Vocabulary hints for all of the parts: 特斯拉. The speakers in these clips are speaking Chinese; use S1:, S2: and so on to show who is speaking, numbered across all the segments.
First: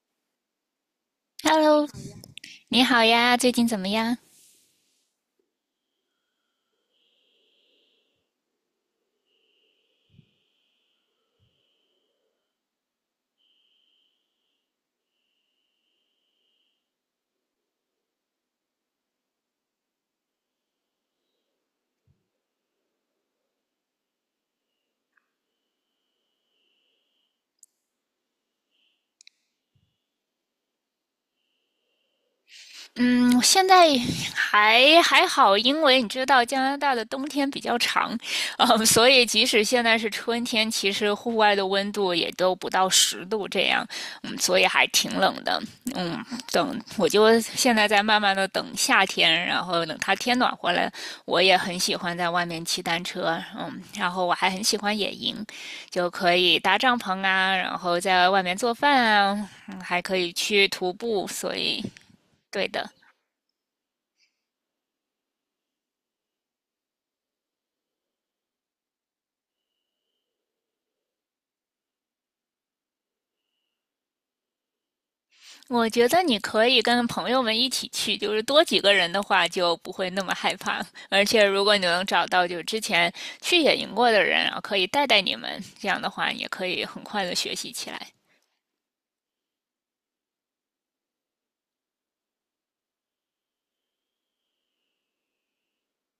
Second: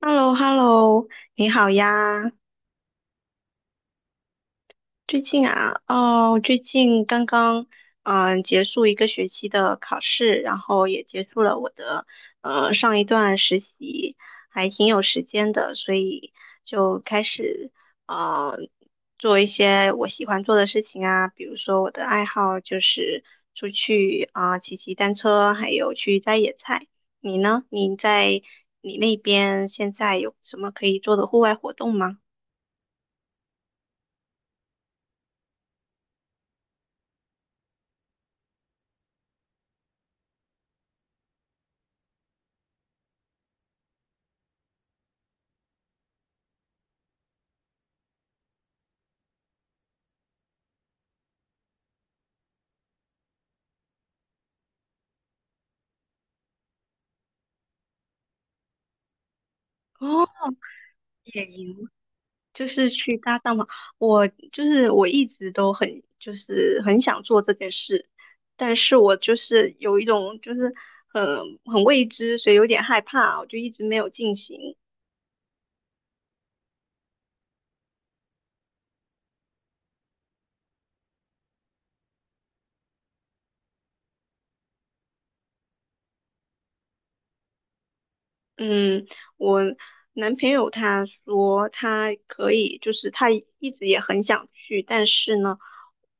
S1: h e l l o hello 你好
S2: Hello,
S1: 呀。
S2: 你好呀，最近怎么样？
S1: 最近啊，哦，最近刚刚结束一个学期的考试，然后也结束了我的上一段实习，还挺有时间的，所以就开始呃做一些我喜欢做的事情啊，比如说我的爱好就是出去啊、骑单车，还有去摘野菜。你呢？你那边现在有什么可以做的户外活动吗？
S2: 嗯，现在还好，因为你知道加拿大的冬天比较长，所以即使现在是春天，其实户外的温度也都不到10度这样，所以还挺冷的。嗯，就现在在慢慢的等夏天，然后等它天暖和了，我也很喜欢在外面骑单车，然后我还很喜欢野营，就可以搭帐篷啊，然后在外面做饭啊，还可
S1: 哦，
S2: 以去徒步，
S1: 野
S2: 所以
S1: 营就
S2: 对的。
S1: 是去搭帐篷。我就是我一直都很就是很想做这件事，但是我就是有一种就是很很未知，所以有点害怕，我就一直没有进行。
S2: 我觉得你可以跟朋友们一起去，就是多几个人的话就不会那么害怕。而且如果你能找到就之前去野营过的人啊，然后可以带你们，这样的话也可以很快的学习起来。
S1: 嗯，我男朋友他说他可以，就是他一直也很想去，但是呢，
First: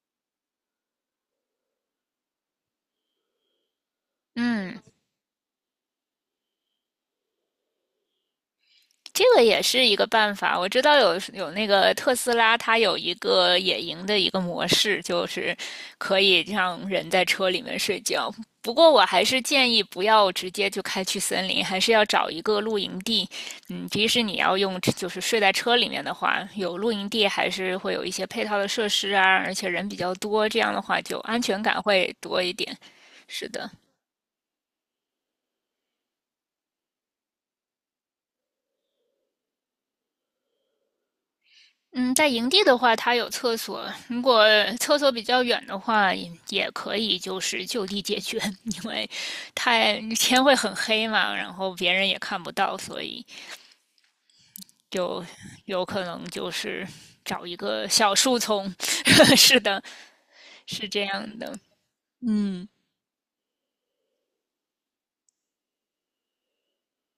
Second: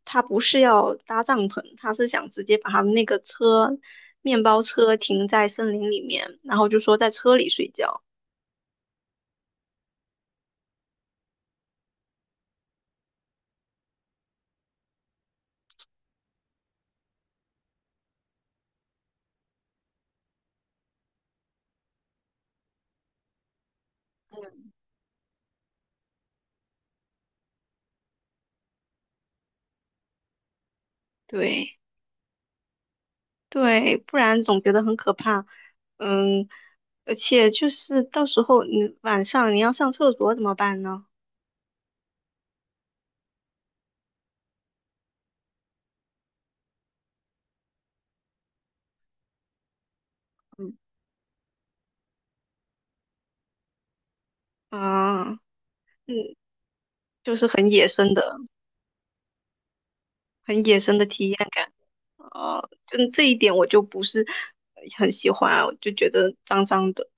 S1: 他不是要搭帐篷，他是想直接把他们那个车面包
S2: 嗯。
S1: 车停在森林里面，然后就说在车里睡觉。
S2: 这个也是一个办法。我知道有那个特斯拉，它有一个野营的一个模式，就是可以让人在车里面睡觉。不过我还是建议不要直接就开去森林，还是要找一个露营地。即使你要用就是睡在车里面的话，有露营地还是会有一些配套的设施啊，而且人比较多，这样的话就安全
S1: 对，
S2: 感会多一点。是的。
S1: 对，不然总觉得很可怕。嗯，而且就是到时候你晚上你要上厕所怎么办呢？
S2: 嗯，在营地的话，它有厕所。如果厕所比较远的话，也可以就是就地解决，因为太天会很
S1: 嗯，
S2: 黑嘛，然后别人也看不到，所以就
S1: 啊，
S2: 有可
S1: 嗯，
S2: 能就是
S1: 就
S2: 找
S1: 是
S2: 一
S1: 很野
S2: 个
S1: 生
S2: 小
S1: 的，
S2: 树丛。是的，
S1: 很野
S2: 是
S1: 生
S2: 这
S1: 的体验
S2: 样的。
S1: 感。啊，
S2: 嗯。
S1: 嗯，这一点我就不是很喜欢，我就觉得脏脏的。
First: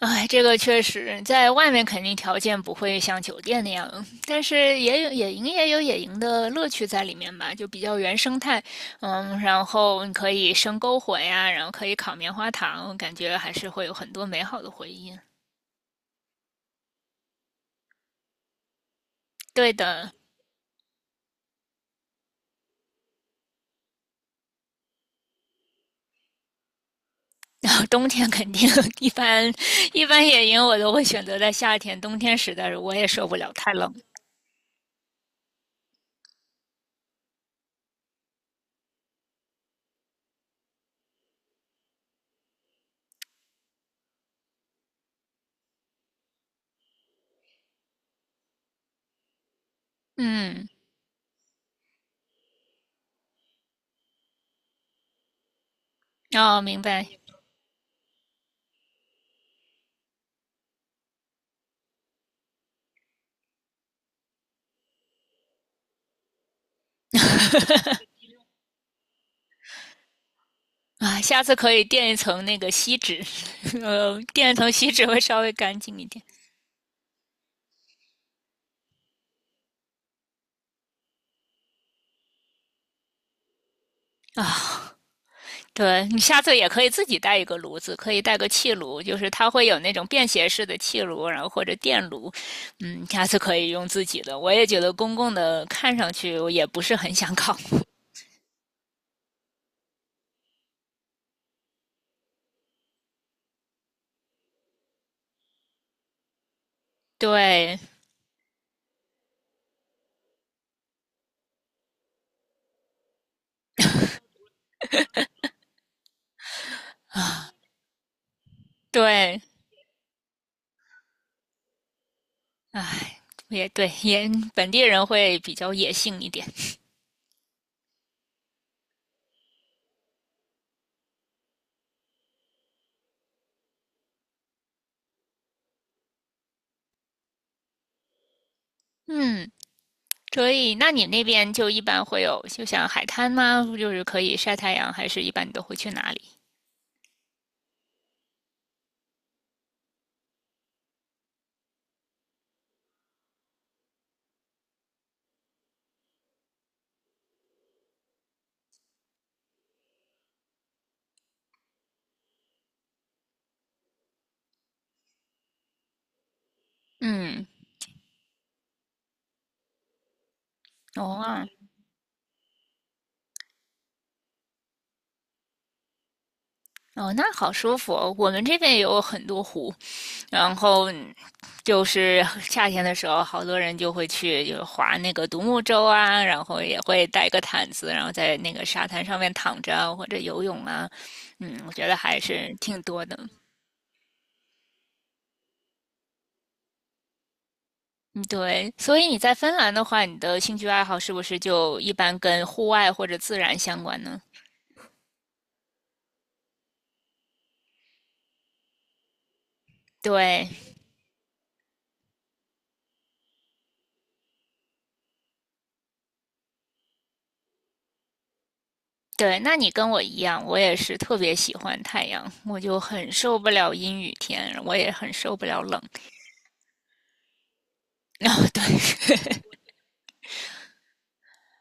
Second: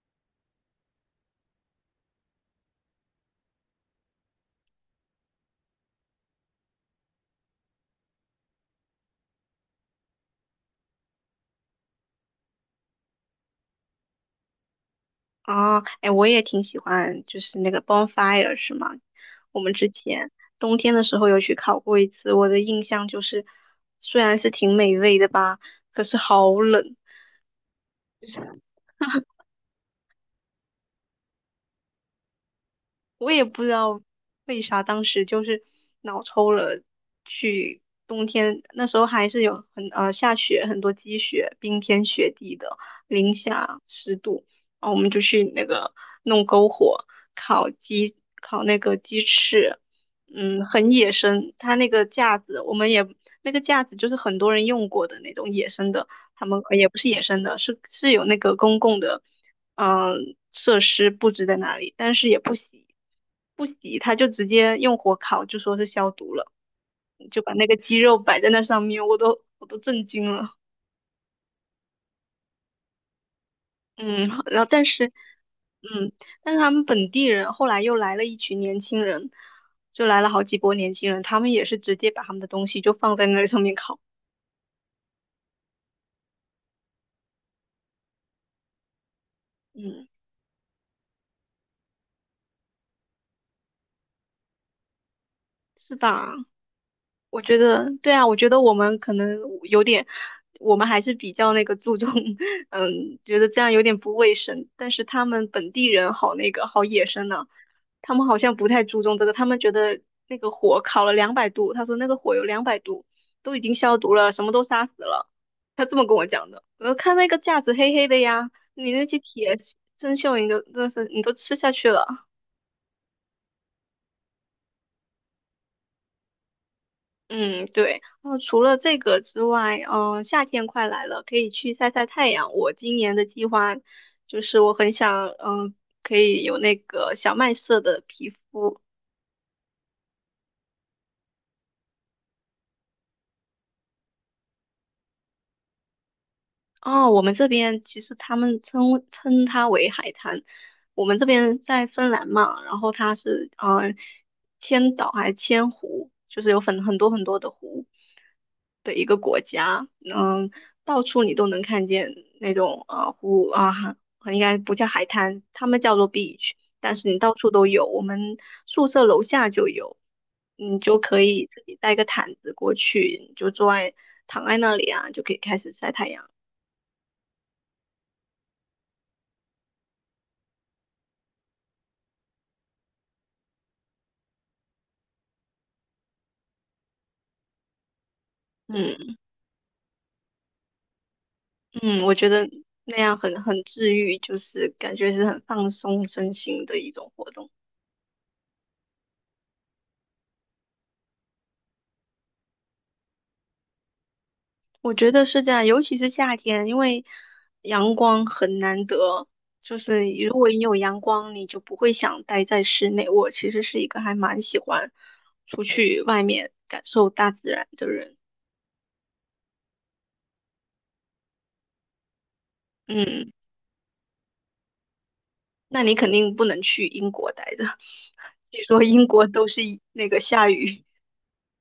S2: 哎，这个确实，在外面肯定条件不会像酒店那样，但是也有野营的乐趣在里面吧，就比较原生态。然后你可以生篝火呀，然后可以烤棉花糖，感觉还是会有很多美好的回忆。
S1: 啊，哎，我也挺喜欢，就是那个 bonfire 是吗？我们
S2: 对
S1: 之
S2: 的，
S1: 前冬天的时候有去烤过一次，我的印象就是，虽然是挺美味的吧，可是好冷。
S2: 然后冬天肯定 一般，一般野营我都会选择在夏天，冬天实在是我也受
S1: 我
S2: 不
S1: 也
S2: 了，
S1: 不知
S2: 太冷。
S1: 道为啥当时就是脑抽了去冬天，那时候还是有很下雪，很多积雪，冰天雪地的，零下10度，然后我们就去那个弄篝火烤鸡，烤那个鸡翅，嗯，
S2: 嗯，
S1: 很野生，它那个架子我们也那个架子就是很多人用过的那种野生的，他们
S2: 哦，明
S1: 也不
S2: 白。
S1: 是野生的，是有那个公共的。设施布置在那里，但是也不洗，不洗他就直接用火烤，就说是消毒了，就把那个鸡肉摆在那上面，我都震惊了。
S2: 啊，下次可以垫一层那个锡纸，
S1: 嗯，
S2: 垫一
S1: 然后
S2: 层
S1: 但
S2: 锡
S1: 是，
S2: 纸会稍微干净一
S1: 嗯，
S2: 点。
S1: 但是他们本地人后来又来了一群年轻人，就来了好几波年轻人，他们也是直接把他们的东西就放在那上面烤，
S2: 啊，对你下次也可以自己带一个炉子，可以带个气炉，就是它会有那种
S1: 嗯，
S2: 便携式的气炉，然后或者电炉，下次可以用自己的。我也觉得公共的
S1: 是
S2: 看上
S1: 吧？
S2: 去我也不是很想
S1: 我觉
S2: 搞，
S1: 得对啊，我觉得我们可能有点，我们还是比较那个注重，嗯，觉得这样有点不卫生。但是他们本地人好那个好野 生呢、
S2: 对。
S1: 他们好像不太注重这个，他们觉得那个火烤了两百度，他说那个火有两百度，都已经消毒了，什么都杀死了。他这么跟我讲的。我说看那个架子黑黑的呀，你那些
S2: 对，
S1: 铁生锈你都吃下去了。
S2: 唉，也对，也本地人会比较野性一点，
S1: 嗯，对。那除了这个之外，夏天快来了，可以去晒晒太阳。我今年的计划就是我很想，可以有那个小麦色的皮肤。
S2: 嗯。所以，那你那边就一般会有，就像海滩吗？就是可以晒太阳，还是一般你都会去哪里？
S1: 哦，我们这边其实他们称它为海滩。我们这边在芬兰嘛，然后它是千岛还是千湖，就是有很多很多的湖的一个国家。嗯，到处你都能看见那种湖啊，应该不叫海滩，他们叫做 beach,但是你到
S2: 嗯，
S1: 处都有。我们宿舍楼下就有，你就
S2: 哦
S1: 可
S2: 啊，
S1: 以自己带个毯子过去，你就坐在躺在那里啊，就可以开始晒太阳。
S2: 哦，那好舒服哦。我们这边也有很多湖，然后就是夏天的时候，好多人就会去就划那个独木舟啊，然后也会带个毯子，然后在那个沙滩
S1: 嗯，
S2: 上面躺着啊或者游泳啊。嗯，我觉得
S1: 嗯，我
S2: 还
S1: 觉得
S2: 是挺
S1: 那
S2: 多
S1: 样
S2: 的。
S1: 很治愈，就是感觉是很放松身心的一种活动。
S2: 嗯，对。所以你在芬兰的话，你的兴趣爱好是不是就一般跟户外或者自然相关呢？
S1: 我觉得是这样，尤其是夏天，因为阳光很难得，就是如果
S2: 对。
S1: 你有阳光，你就不会想待在室内。我其实是一个还蛮喜欢出去外面感受大自然的人。
S2: 对，那你跟我一样，我也是特别喜欢太阳，我就很
S1: 嗯，
S2: 受不了阴雨天，我也很受不了冷。
S1: 那你肯 定不能去英国待着，
S2: 然后 对。
S1: 据说英国都是那个下雨。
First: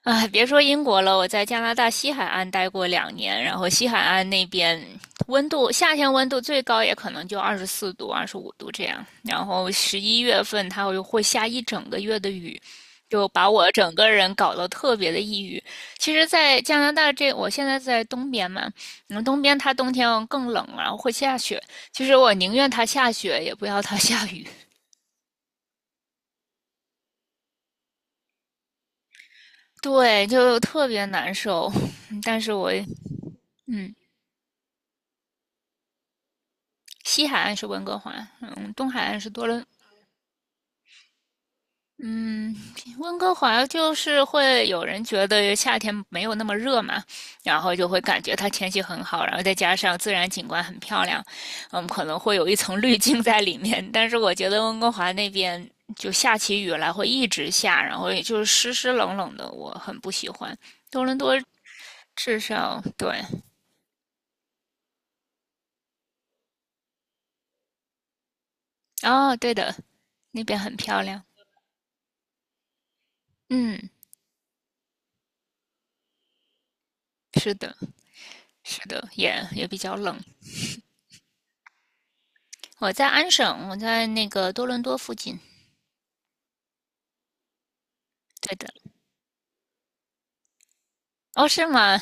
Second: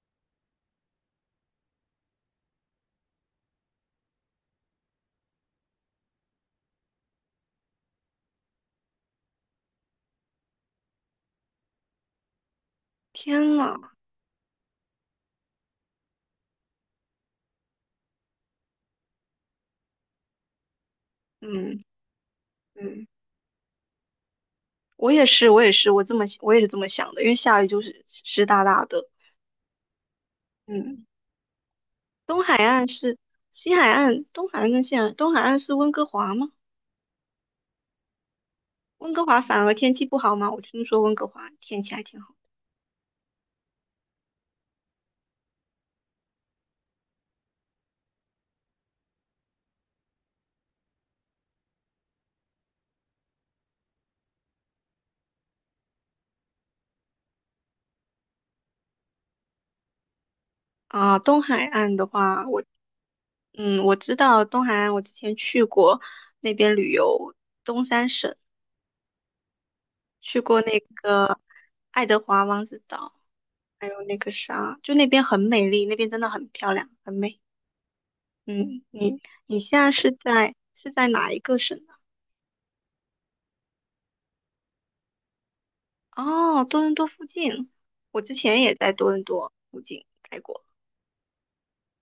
S2: 哎，别说英国了，我在加拿大西海岸待过2年，然后西海岸那边温度，夏天温度最高也可能就24度、25度这样，然后11月份它会下一整个月的雨，就把
S1: 天
S2: 我
S1: 呐，
S2: 整个人搞得特别的抑郁。其实，在加拿大这，我现在在东边嘛，东边它冬天更冷，然后会下雪。
S1: 嗯，
S2: 其实我宁愿它
S1: 嗯。
S2: 下雪，也不要它下雨。
S1: 我也是，我也是，我也是这么想的，因为下雨就是湿哒哒的。
S2: 对，就特
S1: 嗯，
S2: 别难受。但
S1: 东
S2: 是
S1: 海
S2: 我，
S1: 岸是西海
S2: 嗯。
S1: 岸，东海岸跟西海岸，东海岸是温哥华吗？
S2: 西海岸是温哥华，东海
S1: 温
S2: 岸
S1: 哥
S2: 是
S1: 华
S2: 多
S1: 反
S2: 伦，
S1: 而天气不好吗？我听说温哥华天气还挺好
S2: 嗯，温哥华就是会有人觉得夏天没有那么热嘛，然后就会感觉它天气很好，然后再加上自然景观很漂亮，可能会有一层滤镜在里面。但是我觉得温哥华那边就下起雨来会一直下，然后也就是湿湿冷冷的，我很不喜欢。多伦
S1: 啊。
S2: 多
S1: 东海岸的
S2: 至
S1: 话，
S2: 少对。
S1: 嗯我知道东海岸，我之前去过那边旅游，东三省
S2: 哦，对的，
S1: 去
S2: 那边
S1: 过
S2: 很
S1: 那
S2: 漂亮，
S1: 个爱德华王子岛，还
S2: 嗯，
S1: 有那个啥，就那边很美丽，那边真的很漂亮，很美。
S2: 是的，是
S1: 嗯，
S2: 的，也
S1: 你
S2: 也比
S1: 现在
S2: 较冷。
S1: 是在哪一个省呢？
S2: 我在安省，我在那个多伦多附近。
S1: 哦，多伦多附近，我之
S2: 对
S1: 前
S2: 的，
S1: 也在多伦多附近待过。
S2: 哦，是吗？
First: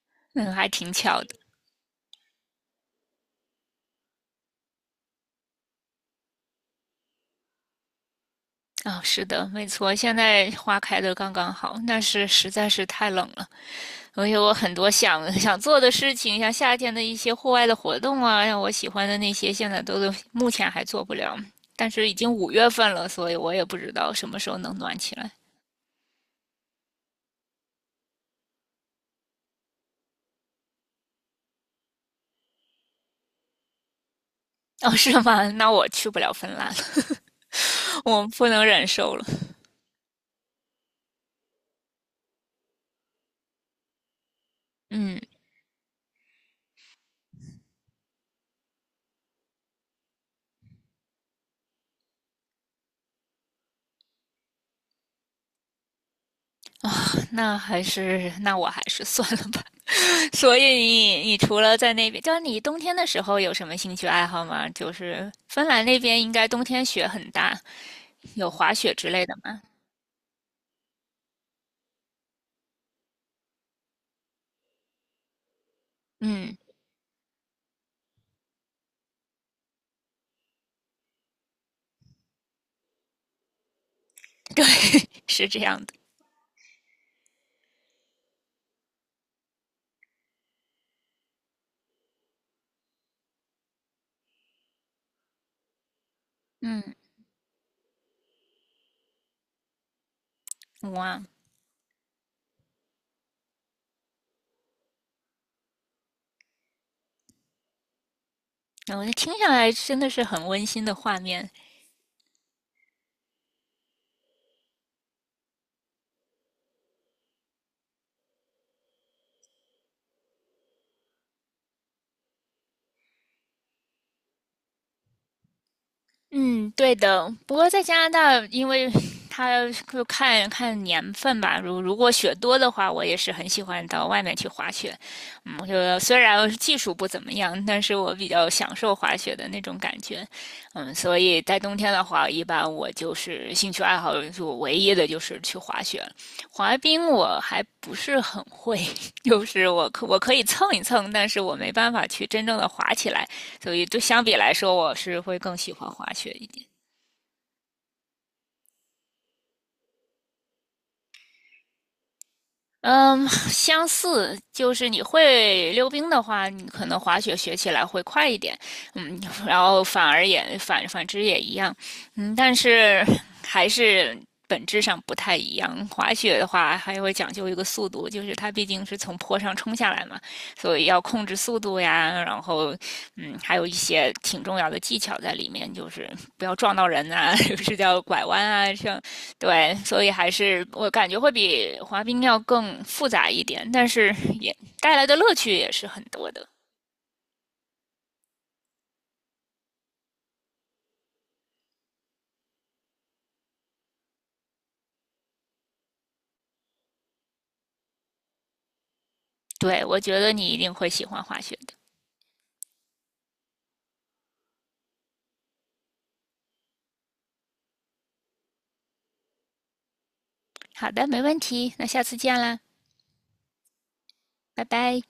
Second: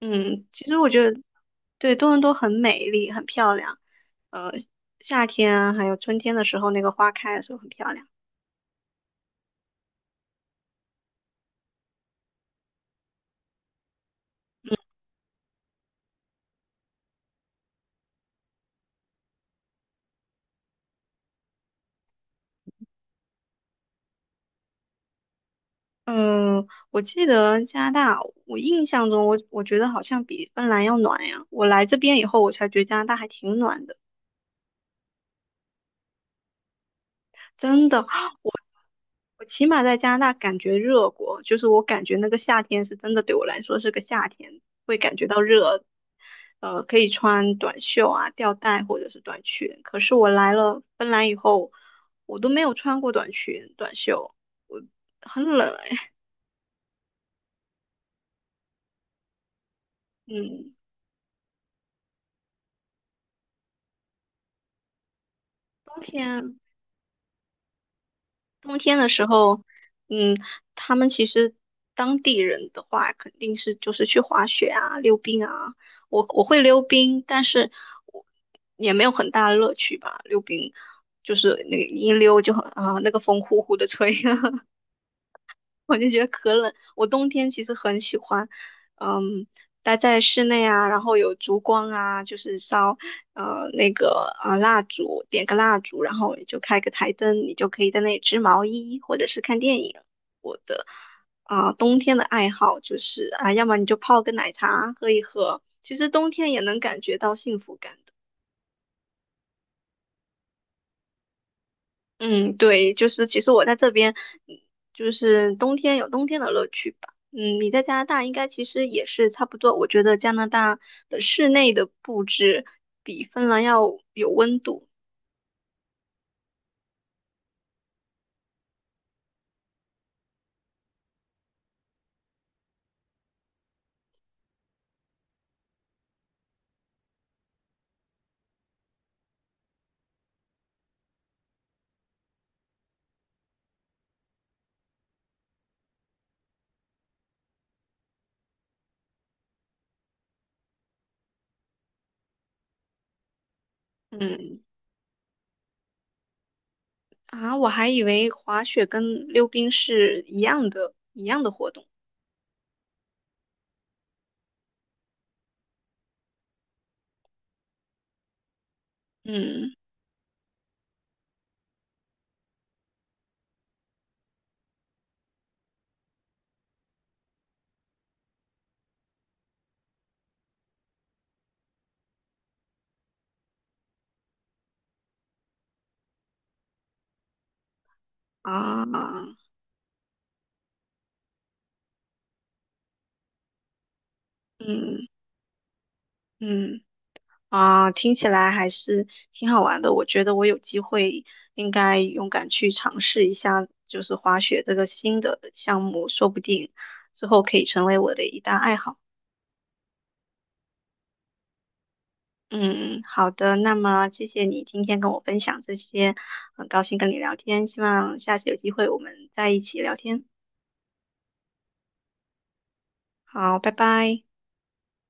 S1: 嗯，
S2: 嗯，
S1: 其
S2: 还
S1: 实我
S2: 挺
S1: 觉得
S2: 巧的。
S1: 对多伦多很美丽，很漂亮。呃，夏天啊还有春天的时候，那个花开的时候很漂亮。
S2: 啊、是的，没错，现在花开的刚刚好，但是实在是太冷了。我很多想做的事情，像夏天的一些户外的活动啊，像我喜欢的那些，现在目前还做不了。但是已经5月份了，所以我也不知道什么时候能暖起来。
S1: 嗯，我记得加拿大，我印象中我觉得好像比芬兰要暖呀。我来这边以后，我才觉得加拿大还挺暖的。
S2: 哦，是吗？那我去不了芬兰了，
S1: 真的，
S2: 我不
S1: 我
S2: 能忍受了。
S1: 我起码在加拿大感觉热过，就是我感觉那个夏天是真的对我来说是个夏天，会感
S2: 嗯，
S1: 觉到热，呃，可以穿短袖啊、吊带或者是短裙。可是我来了芬兰以后，我都没有穿过短裙、短袖，我很冷哎。
S2: 那我还是算了吧。所以
S1: 嗯，
S2: 你除了在那边，就是你冬天的时候有什么兴趣爱好吗？就是芬兰那
S1: 冬
S2: 边应该
S1: 天
S2: 冬天雪很大，有滑
S1: 冬
S2: 雪
S1: 天的
S2: 之类
S1: 时
S2: 的吗？
S1: 候，嗯，他们其实当地人的话，肯定是就是去滑雪啊、溜冰啊。我
S2: 嗯，
S1: 会溜冰，但是我也没有很大的乐趣吧。溜冰就是那个一溜就很啊，那个风呼呼的吹，
S2: 对，是这样的。
S1: 我就觉得可冷。我冬天其实很喜欢，嗯，待在室内啊，然后有烛光啊，就是烧蜡烛，点个蜡烛，然后你就开个
S2: 嗯，
S1: 台灯，你就可以在那里织毛衣或者是看电影。我的
S2: 哇，
S1: 啊、冬天的爱好就是啊，要么你就泡个奶茶喝一喝，其实冬天也能感觉到幸福感。
S2: 我听下来真的是很温馨的画面。
S1: 嗯，对，就是其实我在这边，嗯就是冬天有冬天的乐趣吧。嗯，你在加拿大应该其实也是差不多。我觉得加拿大的室内的布置比芬兰要有温度。
S2: 嗯，对的。不过在加拿大，因为 它就看看年份吧。如果雪多的话，我也是很喜欢到外面去滑雪。我就虽然技术不怎么样，但是我比较享受滑雪的那种感觉。所以在冬天的话，一般我就是兴趣爱好，就唯一的就是去滑雪。滑冰我还不是很会，就是我可以蹭一蹭，但是我没办法去真正的滑起来。所以对相比来
S1: 嗯，
S2: 说，我是会更喜欢滑雪一点。
S1: 啊，我还以为滑雪跟溜冰是一样的，一样的活动。
S2: 嗯，相似就是你会溜冰的话，你可能滑雪学起来会快一点，嗯，然
S1: 嗯，
S2: 后反之也一样，嗯，但是还是本质上不太一样。滑雪的话，还会讲究一个速度，就是它毕竟是从坡上冲下来嘛，所以要控制速度呀，然后还有一些挺重要的技巧在里面，就是不要撞到人啊，就是叫拐弯啊，像
S1: 啊，
S2: 对，所以还是我感觉会比滑冰要更复杂一点，但是也带
S1: 嗯，
S2: 来的乐趣也是很多的。
S1: 嗯。啊，听起来还是挺好玩的。我觉得我有机会应该勇敢去尝试一下，就是滑雪这个新的项目，说不定之后可以成为我的一大爱好。
S2: 对，我觉得你一定会喜欢滑雪的。
S1: 嗯，好的，那么谢谢你今天跟我分享这些，很高兴跟你聊天，希望下次有机会我们再一起聊天。
S2: 好的，没问题，那下次见啦，
S1: 好，拜拜。
S2: 拜拜。